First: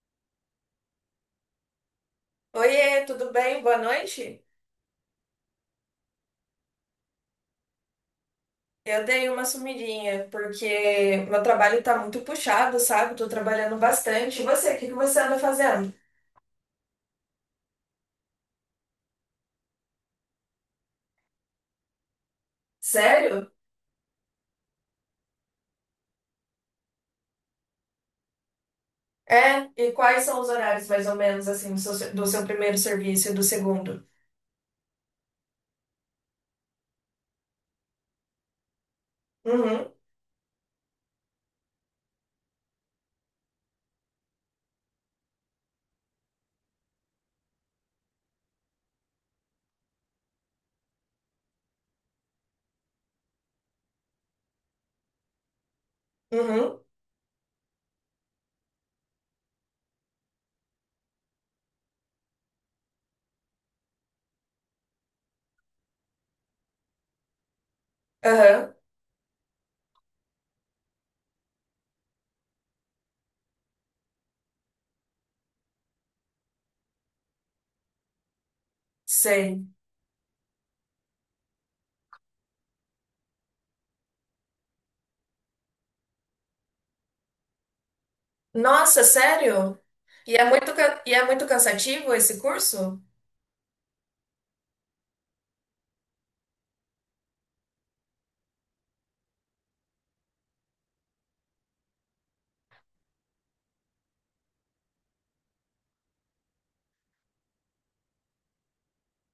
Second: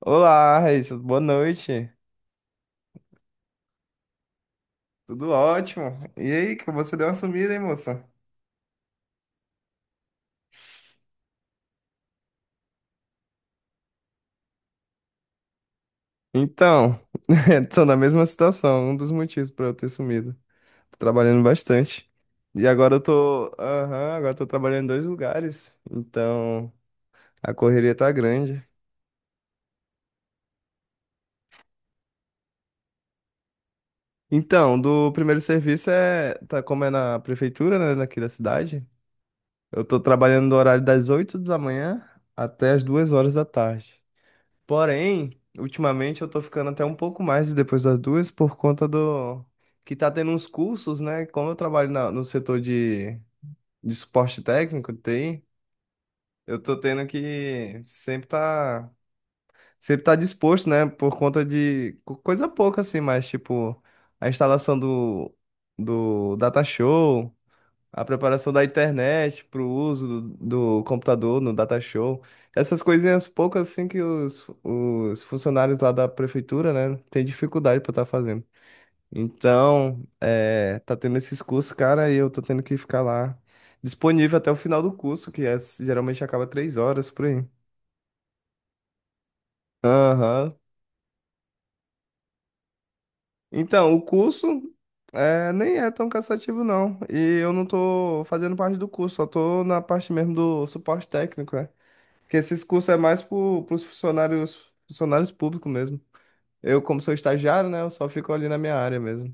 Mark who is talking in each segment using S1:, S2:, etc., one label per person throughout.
S1: Olá, Raíssa, boa noite.
S2: Oiê, tudo bem? Boa noite.
S1: Tudo ótimo. E aí, que você deu uma sumida, hein, moça?
S2: Eu dei uma sumidinha, porque meu trabalho tá muito puxado, sabe? Tô trabalhando bastante. E você, o que que você anda fazendo?
S1: Então, tô na mesma situação, um dos motivos pra eu ter sumido. Tô trabalhando bastante. E agora
S2: Sério?
S1: agora eu tô trabalhando em dois lugares, então a correria tá grande.
S2: É, e quais são os horários, mais ou menos, assim, do seu primeiro serviço e do segundo?
S1: Então, do primeiro serviço é, tá como é na prefeitura, né, daqui da cidade. Eu
S2: Uhum.
S1: tô trabalhando no horário das 8 da manhã até as 2 horas da tarde. Porém, ultimamente eu tô ficando até um pouco mais depois das duas por conta do que tá tendo uns cursos, né? Como eu trabalho no setor de suporte técnico, TI, eu tô
S2: Uhum.
S1: tendo que sempre tá disposto, né? Por conta de coisa pouca assim, mas tipo a instalação do data show, a preparação da
S2: Aham.
S1: internet para o uso do computador no data show. Essas coisinhas poucas assim que os funcionários lá da prefeitura, né, têm dificuldade para estar fazendo.
S2: Sei.
S1: Então, é, tá tendo esses cursos, cara, e eu tô tendo que ficar lá disponível até o final do curso, que é, geralmente acaba 3 horas por aí.
S2: Nossa, sério? E é
S1: Aham.
S2: e é muito cansativo esse curso?
S1: Então, o curso é, nem é tão cansativo, não. E eu não tô fazendo parte do curso, só tô na parte mesmo do suporte técnico, né? Porque esses cursos é mais para os funcionários, funcionários públicos mesmo. Eu, como sou estagiário, né, eu só fico ali na minha área mesmo.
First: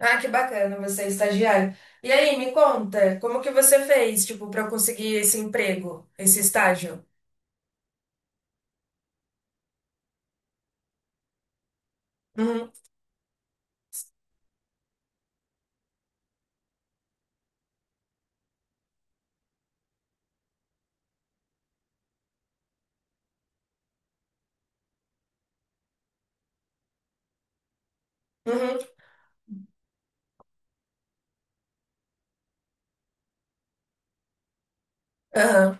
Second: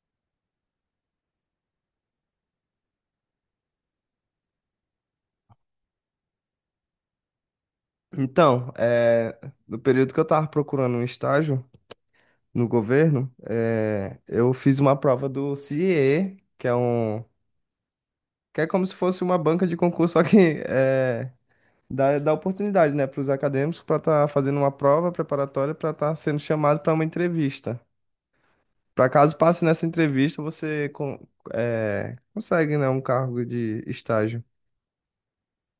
S2: Ah, que bacana, você é estagiário. E aí, me conta, como que você fez, tipo, para conseguir esse emprego, esse estágio?
S1: Então, é, no período que eu estava procurando um estágio no
S2: Uhum.
S1: governo, é, eu fiz uma prova do Ciee, que é como se fosse uma banca de concurso, só que é, dá oportunidade, né, para os acadêmicos para estar fazendo uma prova preparatória para estar sendo chamado para uma entrevista.
S2: Uhum.
S1: Para caso passe nessa entrevista, você consegue, né, um cargo de estágio.
S2: Aham.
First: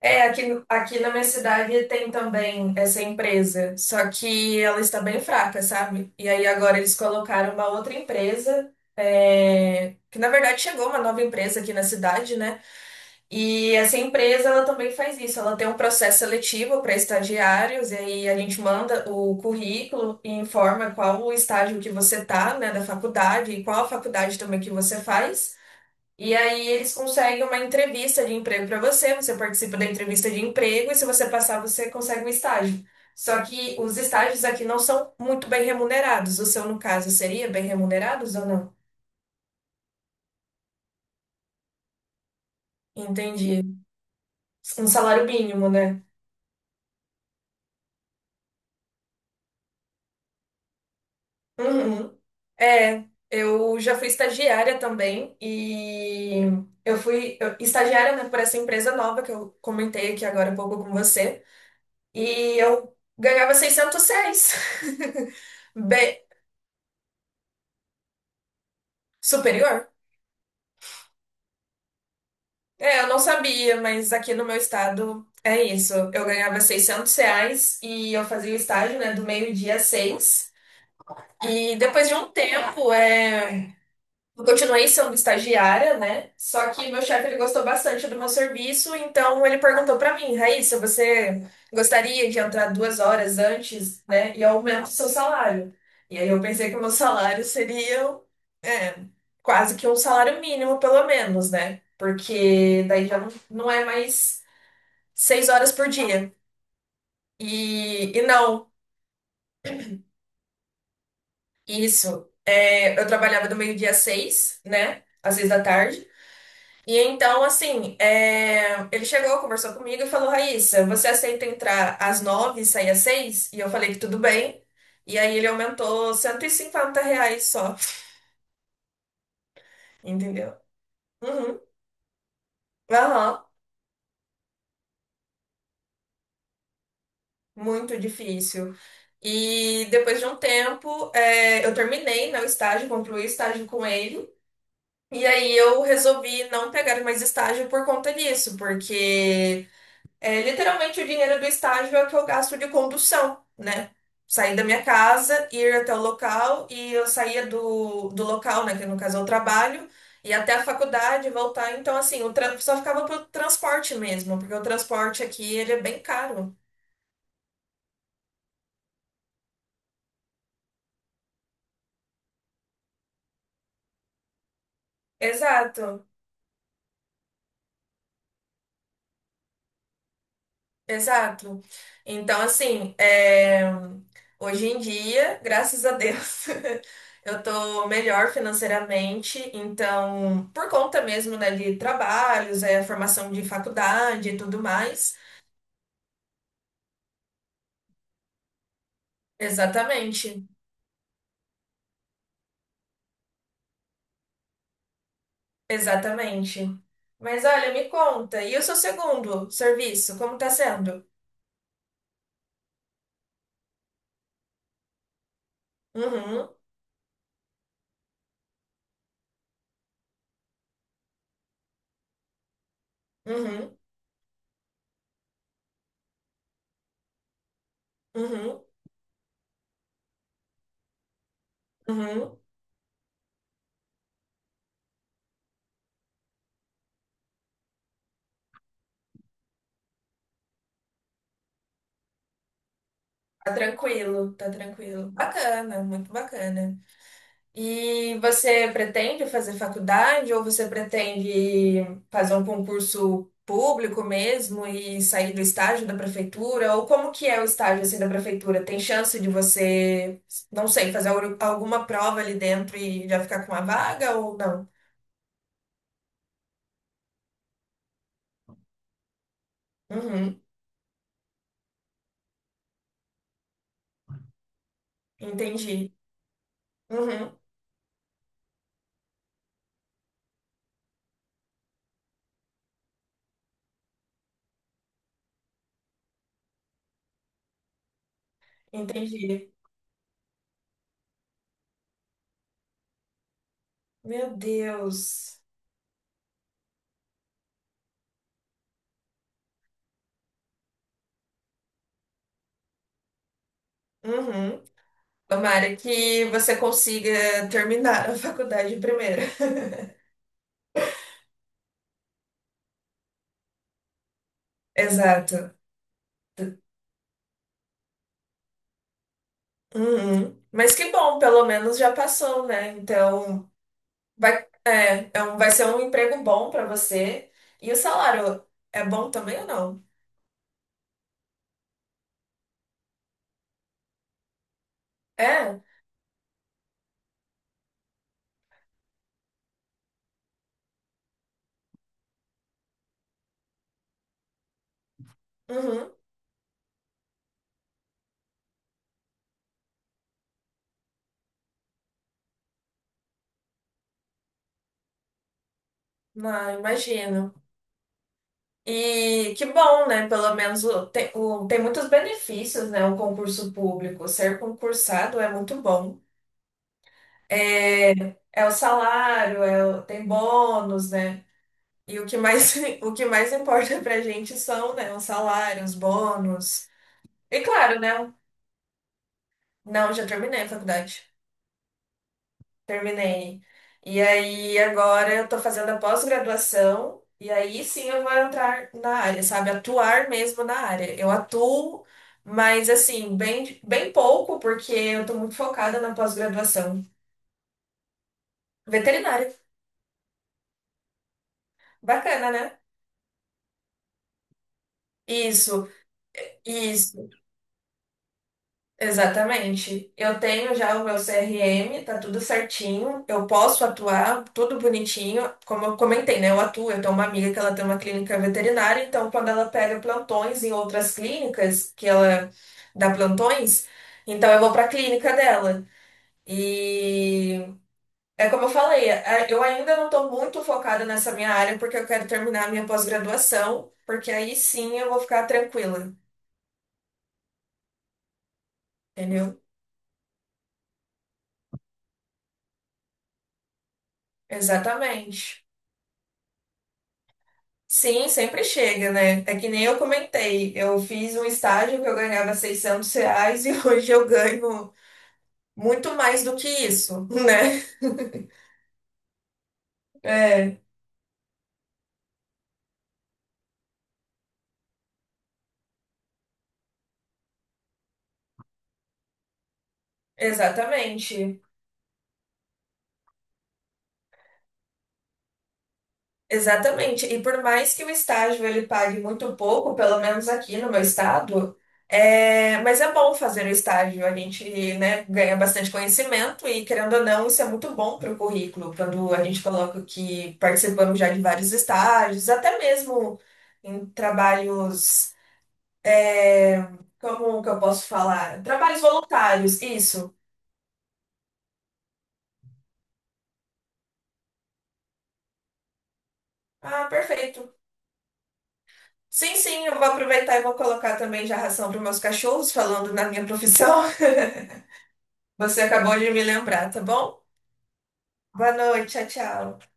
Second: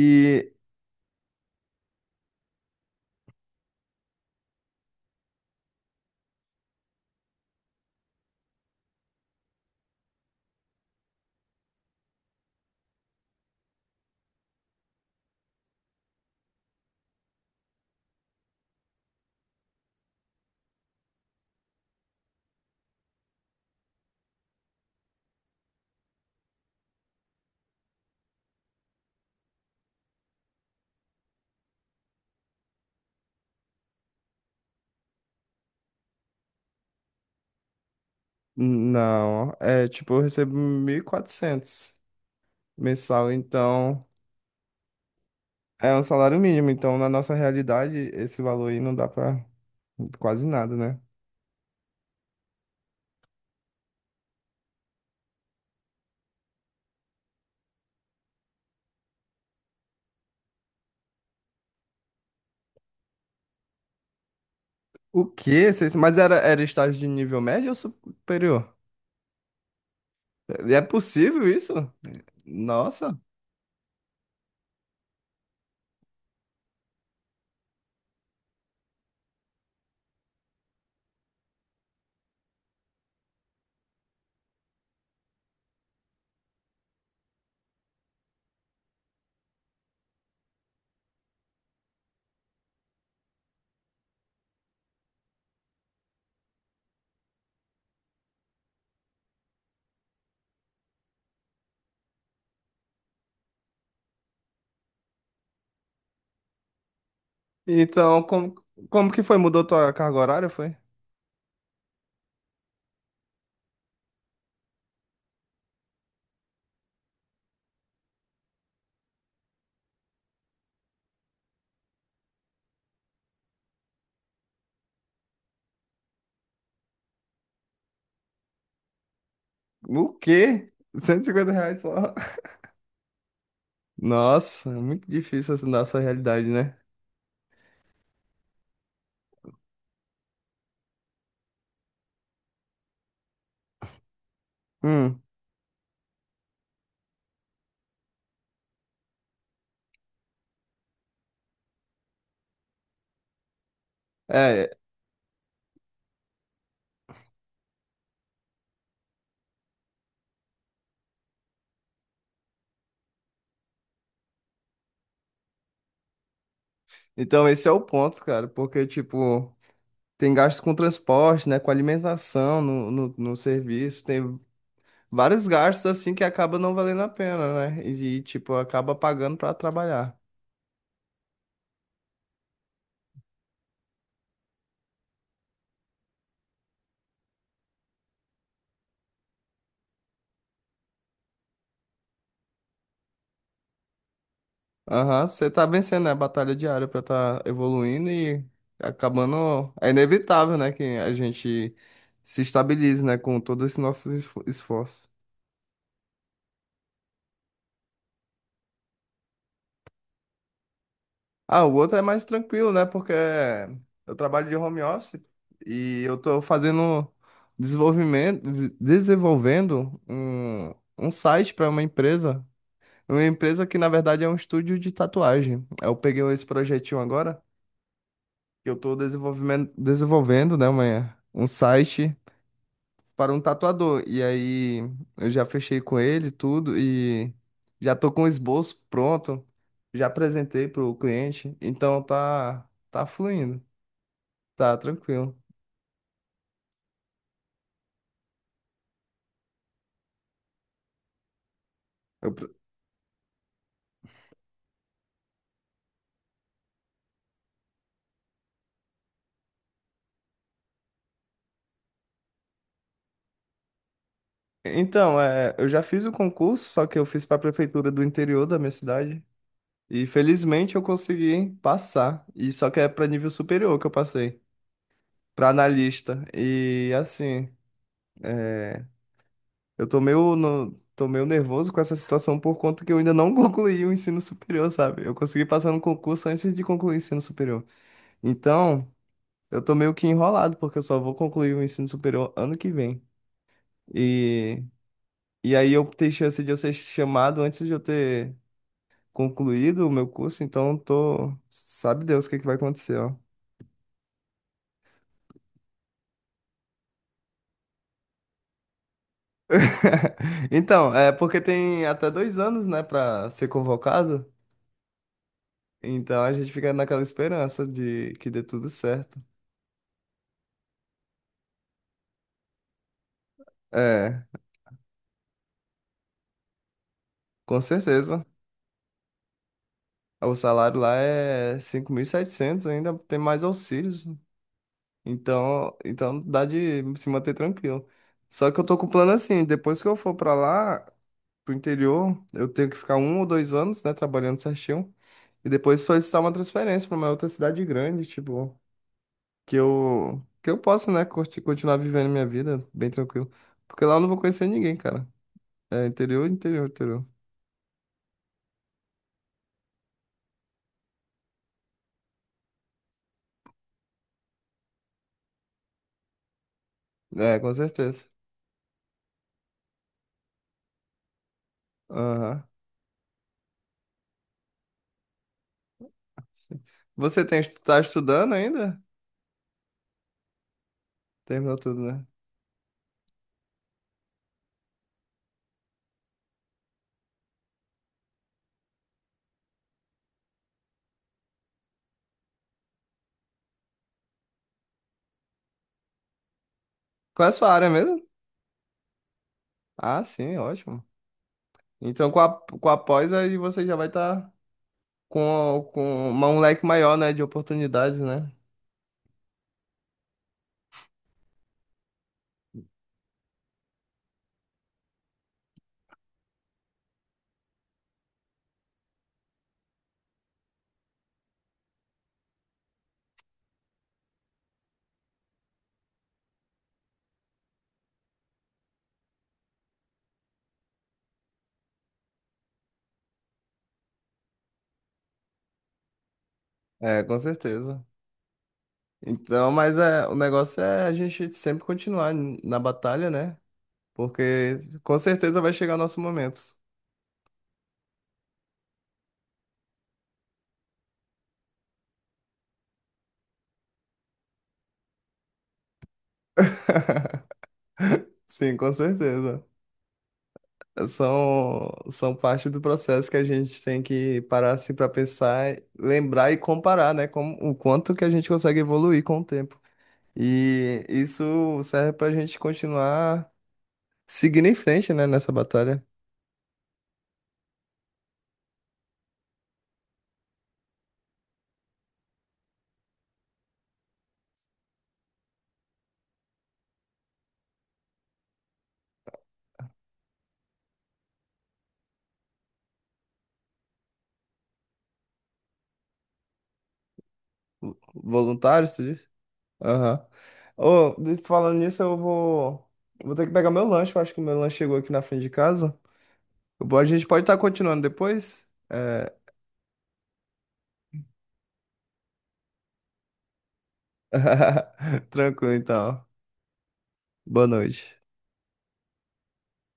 S2: É, aqui, aqui na minha cidade tem também essa empresa, só que ela está bem fraca, sabe? E aí agora eles colocaram uma outra empresa, é, que na verdade chegou uma nova empresa aqui na cidade, né? E essa empresa, ela também faz isso. Ela tem um processo seletivo para estagiários, e aí a gente manda o currículo e informa qual o estágio que você tá, né, da faculdade e qual a faculdade também que você faz. E aí eles conseguem uma entrevista de emprego para você, você participa da entrevista de emprego e se você passar, você consegue um estágio. Só que os estágios aqui não são muito bem remunerados. O seu, no caso, seria bem remunerados ou não?
S1: não, é tipo, eu recebo 1.400 mensal,
S2: Entendi.
S1: então
S2: Um salário mínimo,
S1: é um
S2: né?
S1: salário mínimo. Então, na nossa realidade, esse valor aí não dá para quase nada, né?
S2: Uhum. É, eu já fui estagiária também e eu fui estagiária, né, por essa empresa nova que eu comentei aqui agora há pouco com você. E eu ganhava 606.
S1: O quê? Mas
S2: Bem,
S1: era estágio de nível médio ou superior?
S2: superior?
S1: É possível isso?
S2: É, eu
S1: Nossa.
S2: não sabia, mas aqui no meu estado é isso. Eu ganhava R$ 600 e eu fazia o estágio, né, do meio-dia às seis. E depois de um tempo, eu continuei sendo estagiária, né? Só que meu chefe ele gostou bastante do meu serviço, então ele perguntou pra mim: Raíssa, você gostaria de entrar 2 horas antes, né? E aumenta o seu salário. E aí eu pensei que o meu salário seria, é, quase que um salário mínimo, pelo menos, né? Porque daí já não é mais 6 horas por dia.
S1: Então,
S2: E não,
S1: como que foi? Mudou tua carga horária, foi?
S2: isso. É, eu trabalhava do meio-dia às seis, né? Às seis da tarde. E então, assim, é, ele chegou, conversou comigo e falou: Raíssa, você aceita entrar às nove e sair às seis? E eu falei que tudo bem. E aí ele aumentou R$ 150 só,
S1: O
S2: entendeu?
S1: quê? R$ 150
S2: Uhum.
S1: reais só.
S2: Aham.
S1: Nossa, é muito difícil essa nossa realidade, né?
S2: Muito difícil. E depois de um tempo, é, eu terminei, né, o estágio, concluí o estágio com ele.
S1: Hum,
S2: E aí eu resolvi não pegar mais estágio por conta disso, porque é, literalmente o dinheiro do estágio é o que eu gasto de condução, né? Sair da
S1: é,
S2: minha casa, ir até o local e eu saía do local, né? Que no caso é o trabalho, e até a faculdade voltar. Então, assim, só ficava pro transporte mesmo, porque o transporte aqui ele é bem caro.
S1: então esse é o ponto, cara, porque, tipo, tem gastos com transporte, né, com alimentação no serviço, tem vários gastos,
S2: Exato.
S1: assim, que acaba não valendo a pena, né? E, tipo, acaba pagando pra trabalhar.
S2: Exato. Então, assim, é, hoje em dia, graças a Deus, eu tô melhor financeiramente. Então, por conta mesmo, né, de trabalhos, é, formação de faculdade e tudo mais.
S1: Aham, você tá vencendo, né, a batalha diária pra tá evoluindo e acabando. É
S2: Exatamente,
S1: inevitável, né, que a gente se estabilize, né, com todo esse nosso esforço.
S2: exatamente. Mas olha, me conta, e o seu segundo serviço, como tá sendo?
S1: Ah, o outro é mais tranquilo, né? Porque eu trabalho de home office e eu tô
S2: Uhum.
S1: fazendo desenvolvendo um site para uma empresa. Uma empresa
S2: Uhum.
S1: que, na verdade, é um estúdio de tatuagem. Eu peguei esse projetinho agora,
S2: Uhum.
S1: que eu tô desenvolvendo, né, um site
S2: Uhum.
S1: para um tatuador. E aí eu já fechei com ele tudo e já tô com o esboço pronto, já apresentei pro cliente, então tá
S2: Tá
S1: fluindo,
S2: tranquilo, tá
S1: tá
S2: tranquilo.
S1: tranquilo.
S2: Bacana, muito bacana. E você pretende fazer faculdade ou você pretende
S1: Eu
S2: fazer um
S1: pre-
S2: concurso público mesmo e sair do estágio da prefeitura? Ou como que é o estágio assim da prefeitura? Tem chance de você, não sei, fazer alguma prova ali dentro e já ficar com uma vaga ou não?
S1: então, é, eu já fiz o concurso, só que eu fiz para a prefeitura do interior da minha cidade e
S2: Uhum,
S1: felizmente eu consegui passar. E só que é para nível superior que eu passei, para
S2: entendi.
S1: analista. E
S2: Uhum,
S1: assim, é, eu tô meio nervoso com essa situação por conta que eu ainda não concluí o ensino superior, sabe? Eu consegui passar no concurso antes de concluir o ensino superior. Então,
S2: entendi.
S1: eu tô meio que enrolado, porque eu só vou concluir o ensino superior ano que vem.
S2: Meu
S1: E,
S2: Deus.
S1: e aí eu tenho chance de eu ser chamado antes de eu ter concluído o meu curso, então eu tô. Sabe Deus o que é que vai acontecer, ó.
S2: Uhum. Tomara que você consiga terminar a faculdade primeiro.
S1: Então, é porque tem até 2 anos, né, pra ser convocado.
S2: Exato.
S1: Então a gente fica naquela esperança de que dê tudo certo.
S2: Uhum. Mas que bom, pelo menos já passou, né? Então
S1: É,
S2: vai, é, é um, vai ser um emprego bom pra você.
S1: com
S2: E o
S1: certeza.
S2: salário é bom também ou não?
S1: O salário lá é 5.700, ainda tem mais auxílios.
S2: É?
S1: Então, então dá de se manter tranquilo. Só que eu tô com o plano assim, depois que eu for pra lá, pro interior, eu tenho que ficar 1 ou 2 anos, né, trabalhando certinho. E depois
S2: Uhum.
S1: solicitar uma transferência pra uma outra cidade grande, tipo, que eu possa, né, continuar vivendo minha vida bem tranquilo. Porque lá eu não vou conhecer ninguém, cara. É interior,
S2: Não,
S1: interior, interior.
S2: imagino. E que bom, né? Pelo menos tem, tem muitos benefícios, né? O concurso público. Ser concursado é muito bom.
S1: É, com
S2: É,
S1: certeza.
S2: é o salário, é tem bônus, né? E o que
S1: Aham.
S2: mais, o que mais importa pra gente são, né, os salários,
S1: Sim.
S2: bônus.
S1: Você tem,
S2: E
S1: tá
S2: claro, né?
S1: estudando ainda?
S2: Não, já terminei a faculdade.
S1: Terminou tudo, né?
S2: Terminei. E aí, agora eu tô fazendo a pós-graduação, e aí sim eu vou entrar na área, sabe? Atuar mesmo na área. Eu atuo, mas assim, bem, bem pouco, porque eu tô muito focada na pós-graduação.
S1: Qual é a sua área mesmo?
S2: Veterinária.
S1: Ah, sim, ótimo. Então,
S2: Bacana, né?
S1: com a pós, aí você já vai estar
S2: Isso,
S1: com um leque maior,
S2: isso.
S1: né, de oportunidades, né?
S2: Exatamente. Eu tenho já o meu CRM, tá tudo certinho. Eu posso atuar, tudo bonitinho. Como eu comentei, né? Eu atuo, eu tenho uma amiga que ela tem uma clínica veterinária, então quando ela pega plantões em outras clínicas, que ela dá plantões, então eu vou para a clínica dela. E é como eu falei, eu ainda não estou muito focada nessa minha área porque eu quero terminar a minha pós-graduação, porque aí sim eu vou ficar tranquila,
S1: É, com certeza.
S2: entendeu?
S1: Então, mas é, o negócio é a gente sempre continuar na batalha, né? Porque com certeza
S2: Exatamente.
S1: vai chegar o nosso momento.
S2: Sim, sempre chega, né? É que nem eu comentei. Eu fiz um estágio que eu ganhava 600 reais e hoje eu ganho muito mais do que isso, né?
S1: Sim, com certeza.
S2: É,
S1: São parte do processo que a gente tem que parar assim para pensar, lembrar e comparar, né? Com o quanto que a gente consegue evoluir com o tempo. E isso
S2: exatamente.
S1: serve para a gente continuar seguindo em frente, né? Nessa batalha.
S2: Exatamente. E por mais que o estágio ele pague muito pouco, pelo menos aqui no meu estado, é... mas é bom fazer o estágio. A gente, né, ganha bastante conhecimento e, querendo ou não, isso é muito bom para o currículo, quando a gente coloca que participamos já de vários estágios, até mesmo em trabalhos, como que eu posso falar?
S1: Voluntários,
S2: Trabalhos
S1: tu disse?
S2: voluntários,
S1: Aham.
S2: isso.
S1: Ô, falando nisso, eu vou ter que pegar meu lanche. Eu acho que meu lanche chegou aqui na frente de casa. Bom, a
S2: Ah,
S1: gente pode estar
S2: perfeito.
S1: continuando depois? É...
S2: Sim, sim, eu vou aproveitar e vou colocar também já ração para meus cachorros, falando na minha profissão.
S1: Tranquilo,
S2: Você acabou
S1: então.
S2: de me lembrar, tá bom?
S1: Boa noite.
S2: Boa noite, tchau, tchau.